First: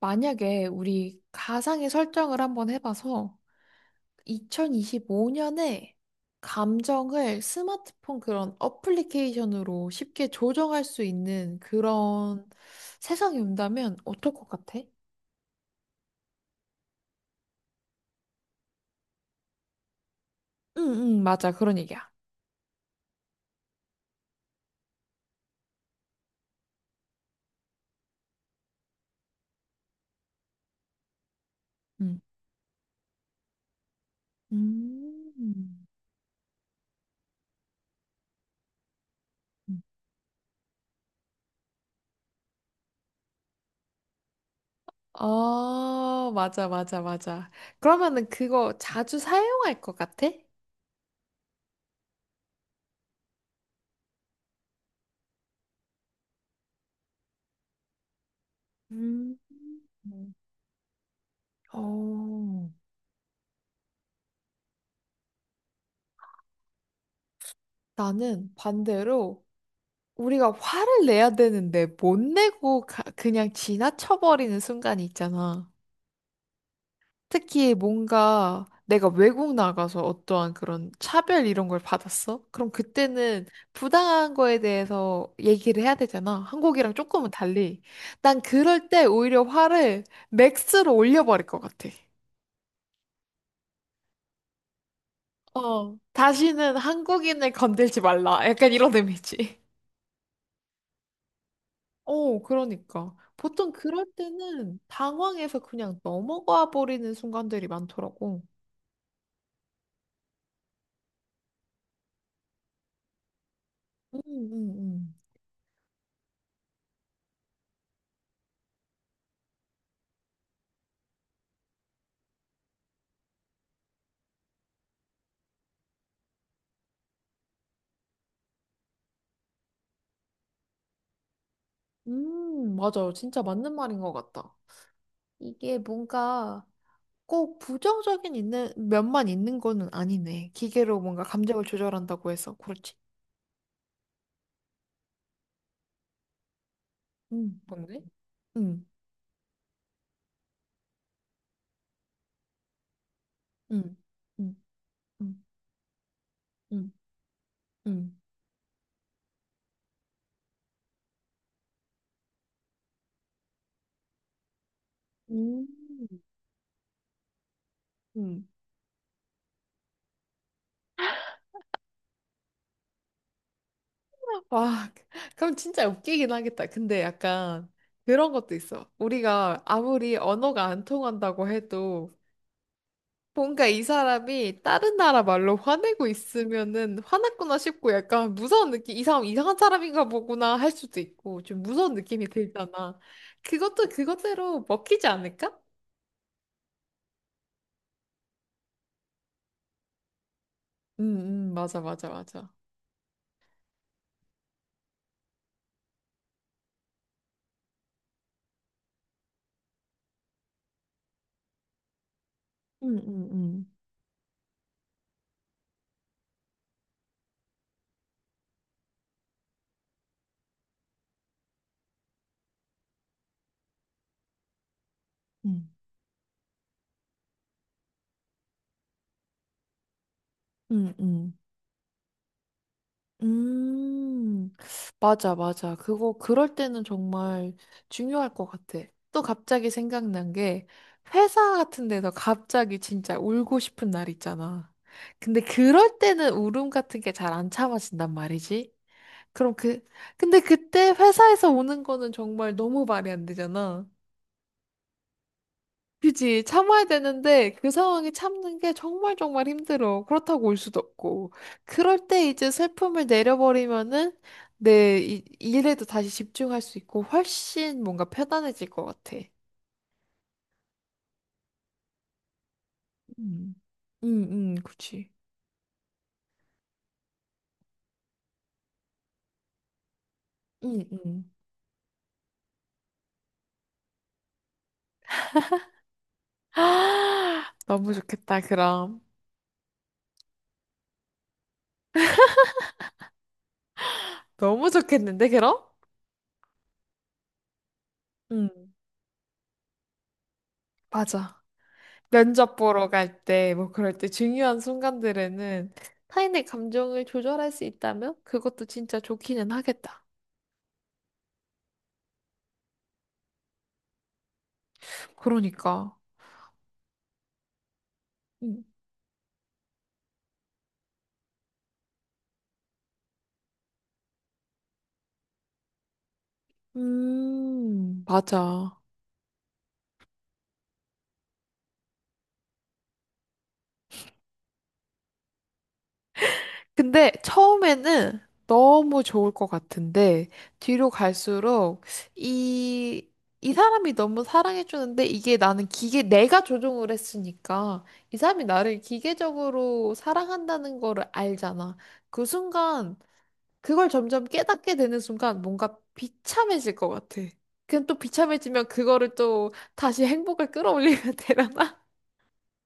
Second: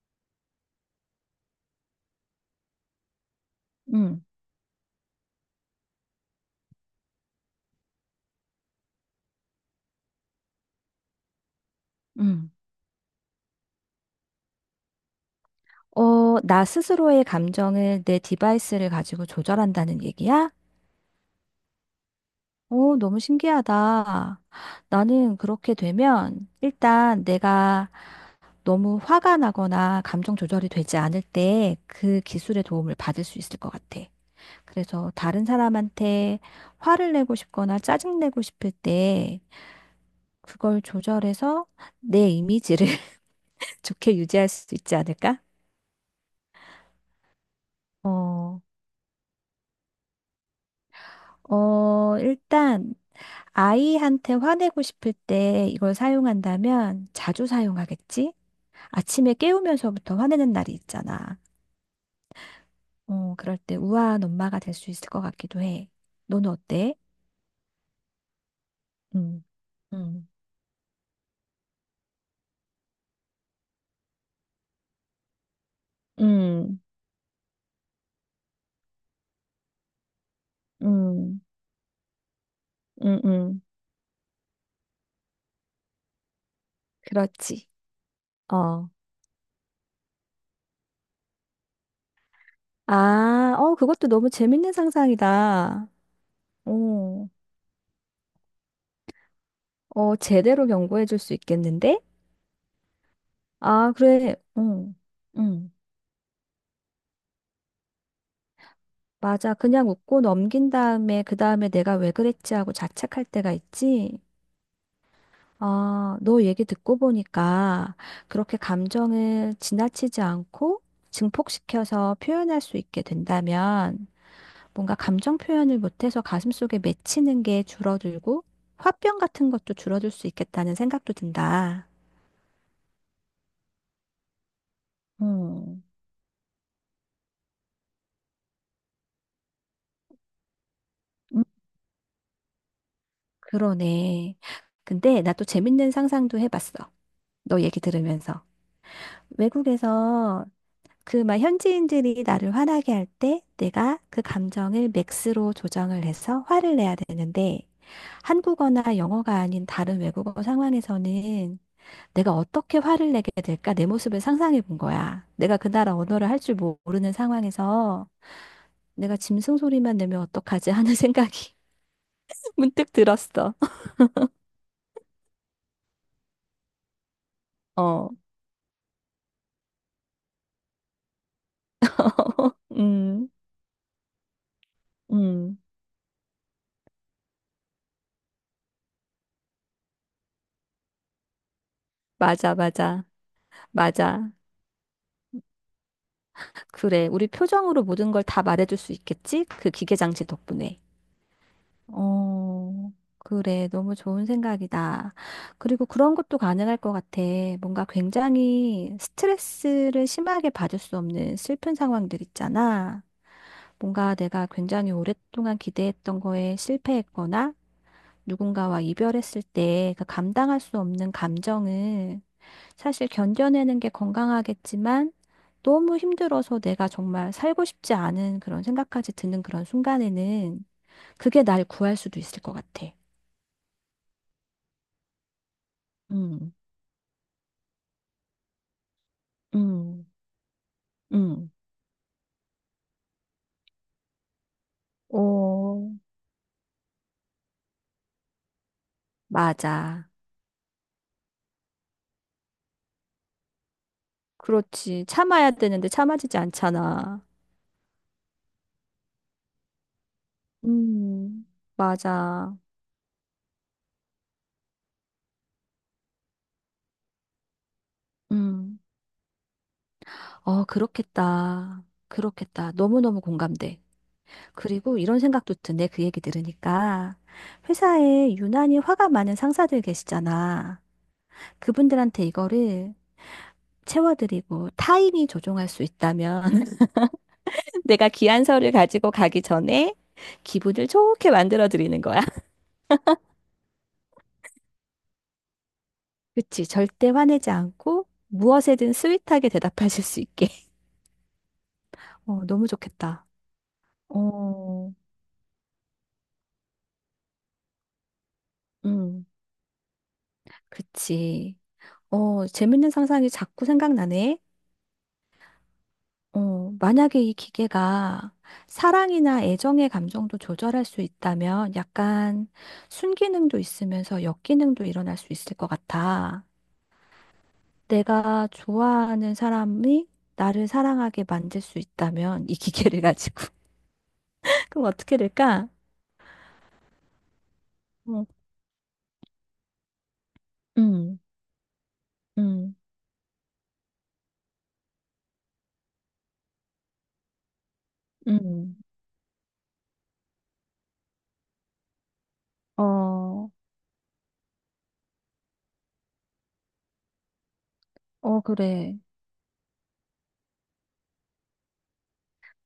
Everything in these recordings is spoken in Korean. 만약에 우리 가상의 설정을 한번 해봐서 음, 2025년에 감정을 스마트폰 그런 어플리케이션으로 쉽게 조정할 수 있는 그런 음. 세상이 온다면 어떨 것 같아? 나 스스로의 감정을 내 디바이스를 가지고 조절한다는 얘기야? 응, 응, 맞아. 그런 얘기야. 오, 너무 신기하다. 나는 그렇게 되면 일단 내가 너무 화가 나거나 감정 조절이 되지 않을 때 응. 그 기술의 도움을 받을 수 있을 것 같아. 그래서 다른 음. 사람한테 화를 내고 싶거나 짜증내고 싶을 때 그걸 조절해서 내 이미지를 좋게 유지할 수 있지 않을까? 아, 맞아, 맞아, 맞아. 그러면은 어, 그거 자주 사용할 것 같아? 일단 아이한테 화내고 싶을 때 이걸 사용한다면 자주 사용하겠지? 아침에 음. 깨우면서부터 음. 화내는 날이 있잖아. 어, 그럴 때 우아한 엄마가 될 수 있을 것 같기도 해. 너는 어때? 나는 반대로 음, 음, 우리가 화를 내야 되는데 못 내고 그냥 지나쳐버리는 순간이 있잖아. 음, 특히 뭔가 내가 외국 나가서 어떠한 그런 음, 차별 이런 걸 받았어? 그럼 음, 그때는 음. 부당한 거에 대해서 얘기를 해야 되잖아. 한국이랑 조금은 그렇지. 달리. 난 그럴 어. 때 오히려 화를 맥스로 올려버릴 것 같아. 그것도 너무 재밌는 상상이다. 어. 다시는 어, 한국인을 건들지 말라. 약간 이런 의미지. 제대로 경고해 줄 수 있겠는데? 어, 그러니까. 보통 아, 그럴 그래. 때는 응, 당황해서 응. 그냥 넘어가 버리는 순간들이 많더라고. 맞아. 그냥 웃고 넘긴 다음에, 그 다음에 내가 왜 그랬지 하고 자책할 때가 음, 있지. 음, 아, 너 얘기 듣고 보니까 그렇게 감정을 지나치지 않고 증폭시켜서 표현할 수 있게 된다면 뭔가 감정 표현을 못해서 가슴속에 맺히는 게 줄어들고 화병 같은 것도 줄어들 수 있겠다는 생각도 든다. 맞아요. 진짜 맞는 말인 것 같다. 이게 음. 뭔가 꼭 부정적인 있는 면만 있는 거는 아니네. 기계로 뭔가 음. 감정을 조절한다고 해서. 그렇지. 그러네. 근데 나 또 재밌는 상상도 해봤어. 너 얘기 뭔데? 들으면서. 음, 외국에서 그 막 현지인들이 나를 화나게 할 때 음, 내가 그 음, 감정을 음, 맥스로 조정을 해서 화를 음, 내야 되는데 음. 한국어나 영어가 아닌 다른 외국어 상황에서는 내가 어떻게 화를 내게 될까 내 모습을 상상해 본 거야. 내가 음, 그 나라 언어를 할 줄 모르는 상황에서 음. 내가 짐승 소리만 내면 어떡하지 하는 생각이 문득 들었어. 와, 그럼 진짜 웃기긴 하겠다. 근데 약간 어, 그런 것도 있어. 우리가 아무리 언어가 안 통한다고 해도 음, 뭔가 이 사람이 다른 나라 말로 음, 화내고 있으면은 화났구나 싶고 약간 무서운 느낌, 이 사람 이상한 사람인가 보구나 할 수도 있고 좀 무서운 느낌이 맞아, 들잖아. 맞아, 그것도 맞아. 그것대로 먹히지 않을까? 그래, 우리 표정으로 모든 걸 다 말해줄 수 있겠지? 그 기계 장치 덕분에. 응, 응, 맞아, 맞아, 맞아. 어, 그래. 너무 좋은 생각이다. 그리고 그런 것도 가능할 것 같아. 뭔가 굉장히 스트레스를 심하게 받을 수 없는 슬픈 상황들 응, 있잖아. 응, 응. 뭔가 내가 굉장히 오랫동안 기대했던 거에 실패했거나 누군가와 이별했을 때 그 감당할 수 없는 감정을 사실 견뎌내는 게 건강하겠지만 응, 너무 힘들어서 내가 정말 살고 싶지 않은 그런 생각까지 드는 그런 순간에는 응, 응. 그게 날 구할 수도 있을 것 같아. 음, 맞아, 맞아. 음, 그럴 때는 정말 중요할 것 같아. 또 갑자기 음, 생각난 게, 음. 회사 같은 데서 갑자기 진짜 울고 싶은 날 있잖아. 근데 오, 그럴 때는 울음 같은 게 잘 안 참아진단 말이지. 그럼 그, 맞아. 근데 그때 회사에서 우는 거는 정말 너무 말이 안 되잖아. 그렇지. 참아야 되는데 참아지지 그지. 참아야 않잖아. 되는데 그 상황에 참는 게 정말 정말 힘들어. 그렇다고 올 수도 없고. 음, 그럴 때 이제 맞아. 슬픔을 내려버리면은 내 일에도 다시 집중할 수 있고 훨씬 뭔가 편안해질 음. 것 같아. 어, 그렇겠다. 그렇겠다. 너무너무 음. 공감돼. 응, 응, 그리고 그치. 이런 생각도 드네. 그 얘기 들으니까. 회사에 유난히 화가 많은 상사들 계시잖아. 응, 응. 그분들한테 이거를 채워드리고 타인이 조종할 수 있다면 너무 내가 좋겠다, 귀한 서를 그럼. 가지고 가기 전에 기분을 좋게 만들어 드리는 거야. 너무 좋겠는데, 그럼? 그치. 절대 화내지 않고 응, 무엇에든 스윗하게 대답하실 수 있게. 맞아. 어, 면접 너무 보러 갈 좋겠다. 때, 뭐 그럴 때 중요한 어, 순간들에는 타인의 감정을 조절할 수 있다면 그것도 진짜 음, 좋기는 하겠다. 그치. 어, 재밌는 상상이 자꾸 생각나네. 그러니까. 어, 만약에 이 기계가 음, 사랑이나 애정의 감정도 조절할 수 있다면 약간 순기능도 있으면서 역기능도 일어날 수 있을 것 같아. 내가 맞아. 좋아하는 사람이 나를 사랑하게 만들 수 있다면 이 기계를 가지고 그럼 어떻게 될까? 근데 처음에는 어, 너무 좋을 것 같은데, 뒤로 음, 갈수록 음, 이, 이 사람이 너무 사랑해주는데 이게 나는 기계, 내가 조종을 했으니까 이 사람이 음. 나를 기계적으로 사랑한다는 거를 알잖아. 그 순간 어, 그걸 점점 깨닫게 되는 순간 뭔가 비참해질 것 같아. 그럼 또 비참해지면 그래. 그거를 또 다시 행복을 끌어올리면 되려나?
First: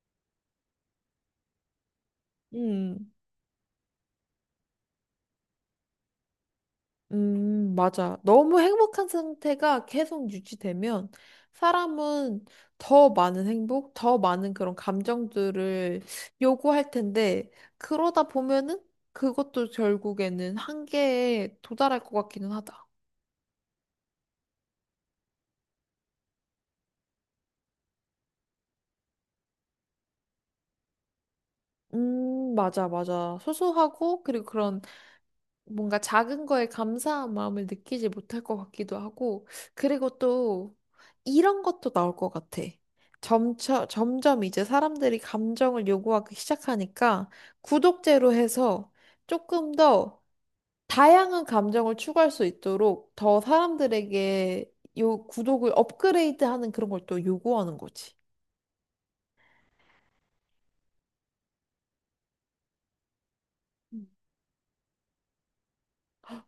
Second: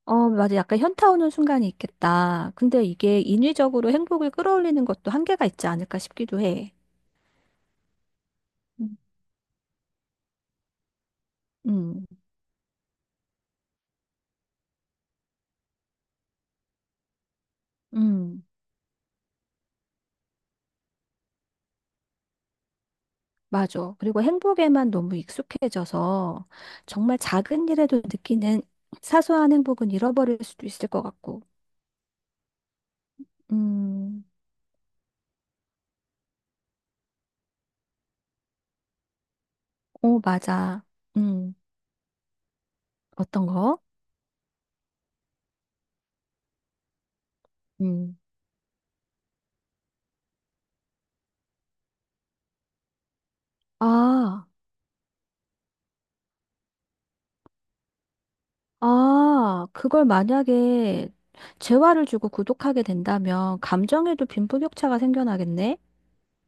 어, 맞아. 약간 현타 오는 순간이 있겠다. 근데 음, 이게 인위적으로 행복을 끌어올리는 것도 한계가 있지 않을까 싶기도 해. 맞아. 너무 음, 행복한 상태가 계속 유지되면 음, 사람은 더 많은 행복, 더 많은 그런 감정들을 요구할 텐데, 그러다 음. 보면은 그것도 결국에는 한계에 도달할 것 같기는 하다. 맞아. 그리고 행복에만 너무 익숙해져서 정말 작은 일에도 느끼는 사소한 행복은 잃어버릴 수도 있을 것 같고. 맞아, 맞아. 소소하고, 음. 그리고 그런 뭔가 작은 거에 감사한 마음을 느끼지 못할 것 같기도 하고, 그리고 오, 또 맞아. 음, 이런 것도 나올 것 같아. 어떤 거? 점점 이제 사람들이 감정을 요구하기 시작하니까 음. 구독제로 해서 조금 더 다양한 감정을 추구할 수 있도록 더 아, 사람들에게 요 구독을 업그레이드하는 그런 걸 또 요구하는 거지. 그걸 만약에 재화를 주고 구독하게 된다면 음. 감정에도 빈부격차가 생겨나겠네?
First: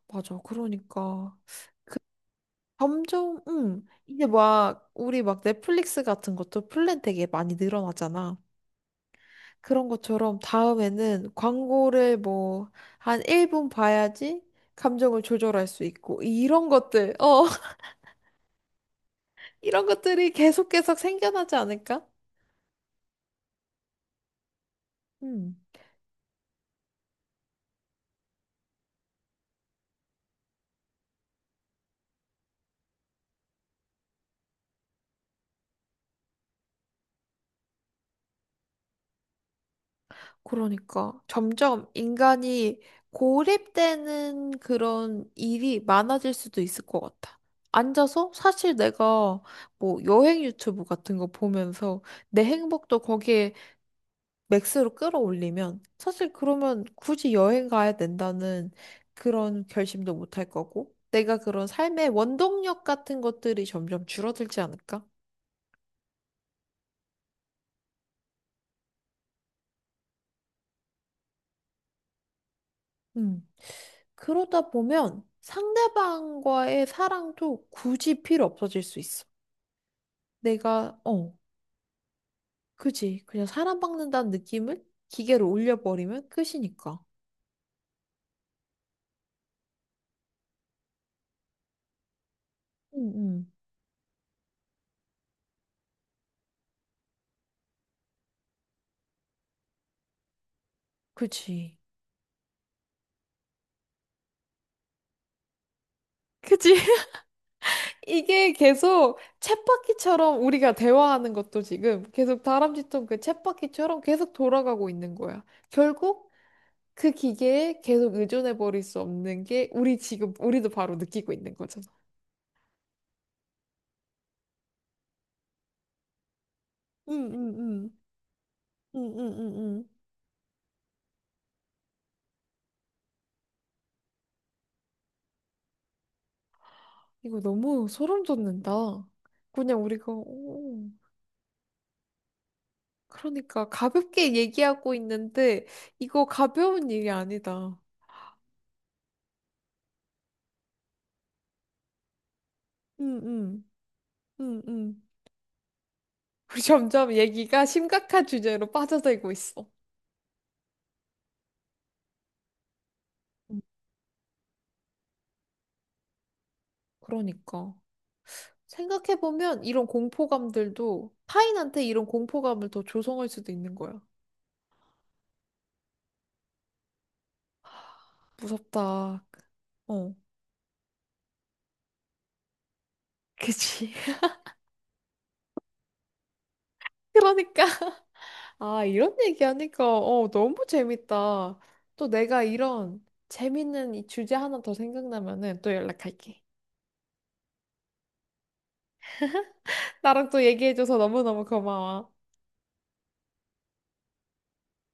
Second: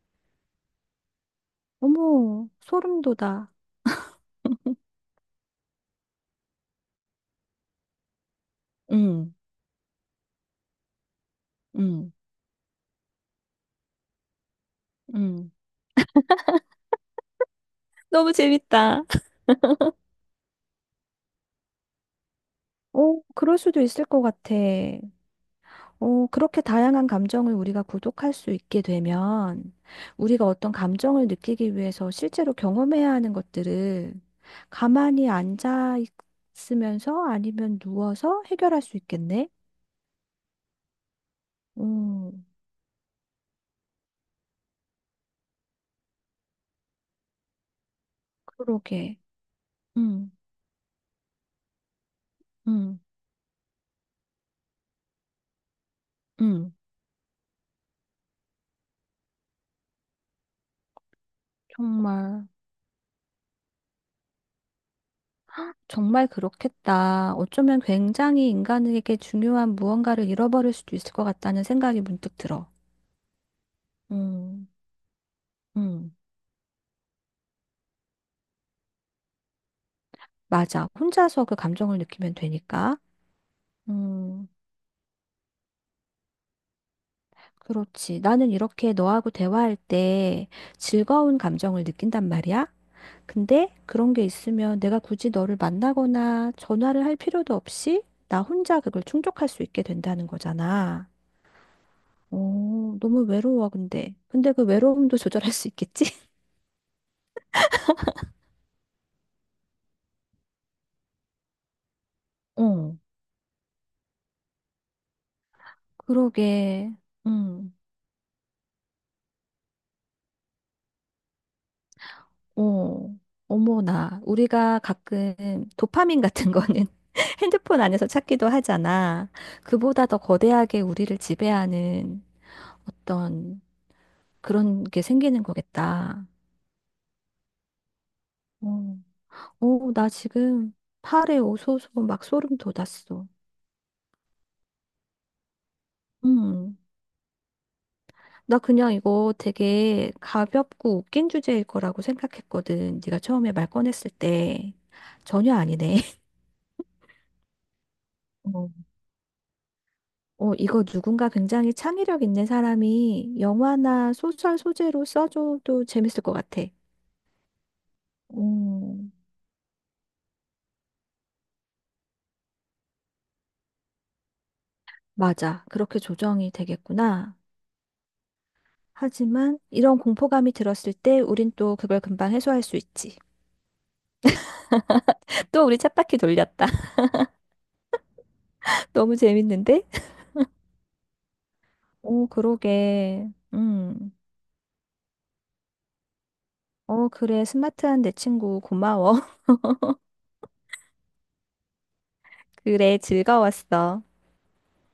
맞아. 그러니까. 어머, 소름 점점, 돋아. 응. 이제 막, 우리 막 넷플릭스 같은 것도 플랜 되게 많이 늘어나잖아. 음. 그런 것처럼 다음에는 음. 광고를 뭐, 한 1분 봐야지 감정을 음. 조절할 수 있고, 이런 것들, 어, 너무 재밌다. 이런 것들이 계속 계속 생겨나지 않을까? 오, 그럴 수도 있을 것 같아. 응. 어, 그렇게 다양한 감정을 우리가 구독할 수 있게 되면 우리가 어떤 감정을 느끼기 위해서 실제로 경험해야 하는 것들을 가만히 앉아 있으면서 아니면 누워서 해결할 수 있겠네? 그러니까 점점 음, 인간이 고립되는 그런 일이 많아질 수도 있을 것 같아. 앉아서 사실 그러게. 내가 뭐 음, 여행 유튜브 같은 거 보면서 내 행복도 음, 거기에 맥스로 끌어올리면 사실 음, 그러면 굳이 여행 가야 된다는 그런 결심도 못할 거고 내가 그런 삶의 정말, 원동력 같은 것들이 점점 줄어들지 않을까? 정말 그렇겠다. 어쩌면 굉장히 인간에게 중요한 무언가를 잃어버릴 수도 있을 것 같다는 생각이 문득 들어. 음. 음, 그러다 보면 음, 상대방과의 사랑도 굳이 필요 없어질 수 있어. 맞아. 내가, 어, 혼자서 그 감정을 느끼면 되니까. 그지. 그냥 사랑받는다는 음, 느낌을 기계로 올려버리면 끝이니까. 그렇지. 나는 이렇게 너하고 대화할 때 즐거운 감정을 느낀단 말이야. 응, 응. 근데 그런 게 있으면 내가 굳이 너를 만나거나 전화를 할 필요도 없이 나 혼자 그걸 충족할 수 있게 된다는 거잖아. 그지. 오, 너무 외로워, 근데. 근데 그 외로움도 조절할 수 있겠지? 그치? 이게 계속 쳇바퀴처럼 우리가 대화하는 것도 지금 계속 어, 다람쥐통 그 쳇바퀴처럼 계속 돌아가고 있는 거야. 결국 그러게. 그 음. 기계에 계속 의존해 버릴 수 없는 게 우리 지금 우리도 바로 느끼고 있는 거잖아. 어, 어머나. 우리가 가끔 도파민 같은 거는 응, 응, 핸드폰 응. 안에서 찾기도 하잖아. 응응응응. 그보다 더 거대하게 우리를 지배하는 어떤 그런 게 생기는 거겠다. 이거 너무 소름 돋는다. 어, 그냥 우리가 나 지금 오, 팔에 오소소 막 소름 돋았어. 그러니까 가볍게 얘기하고 있는데 이거 음, 가벼운 일이 아니다. 나 그냥 이거 되게 가볍고 웃긴 주제일 거라고 생각했거든. 네가 처음에 응응 말 꺼냈을 응응. 때. 전혀 아니네. 우리 점점 얘기가 심각한 주제로 빠져들고 있어. 어, 이거 누군가 굉장히 창의력 있는 사람이 음, 영화나 소설 소재로 써줘도 재밌을 것 같아. 그러니까 음, 생각해보면 이런 공포감들도 타인한테 이런 공포감을 더 조성할 수도 있는 거야. 맞아. 그렇게 조정이 되겠구나. 무섭다. 하지만 이런 어, 공포감이 들었을 때 우린 또 그걸 금방 해소할 수 있지. 그치. 또 우리 쳇바퀴 돌렸다. 그러니까. 아, 이런 너무 재밌는데? 얘기하니까, 어, 너무 재밌다. 또 오, 내가 이런 그러게. 재밌는 이 음. 주제 하나 더 생각나면은 또 연락할게. 어, 그래. 스마트한 내 친구 고마워. 나랑 또 얘기해줘서 너무너무 고마워. 그래, 즐거웠어.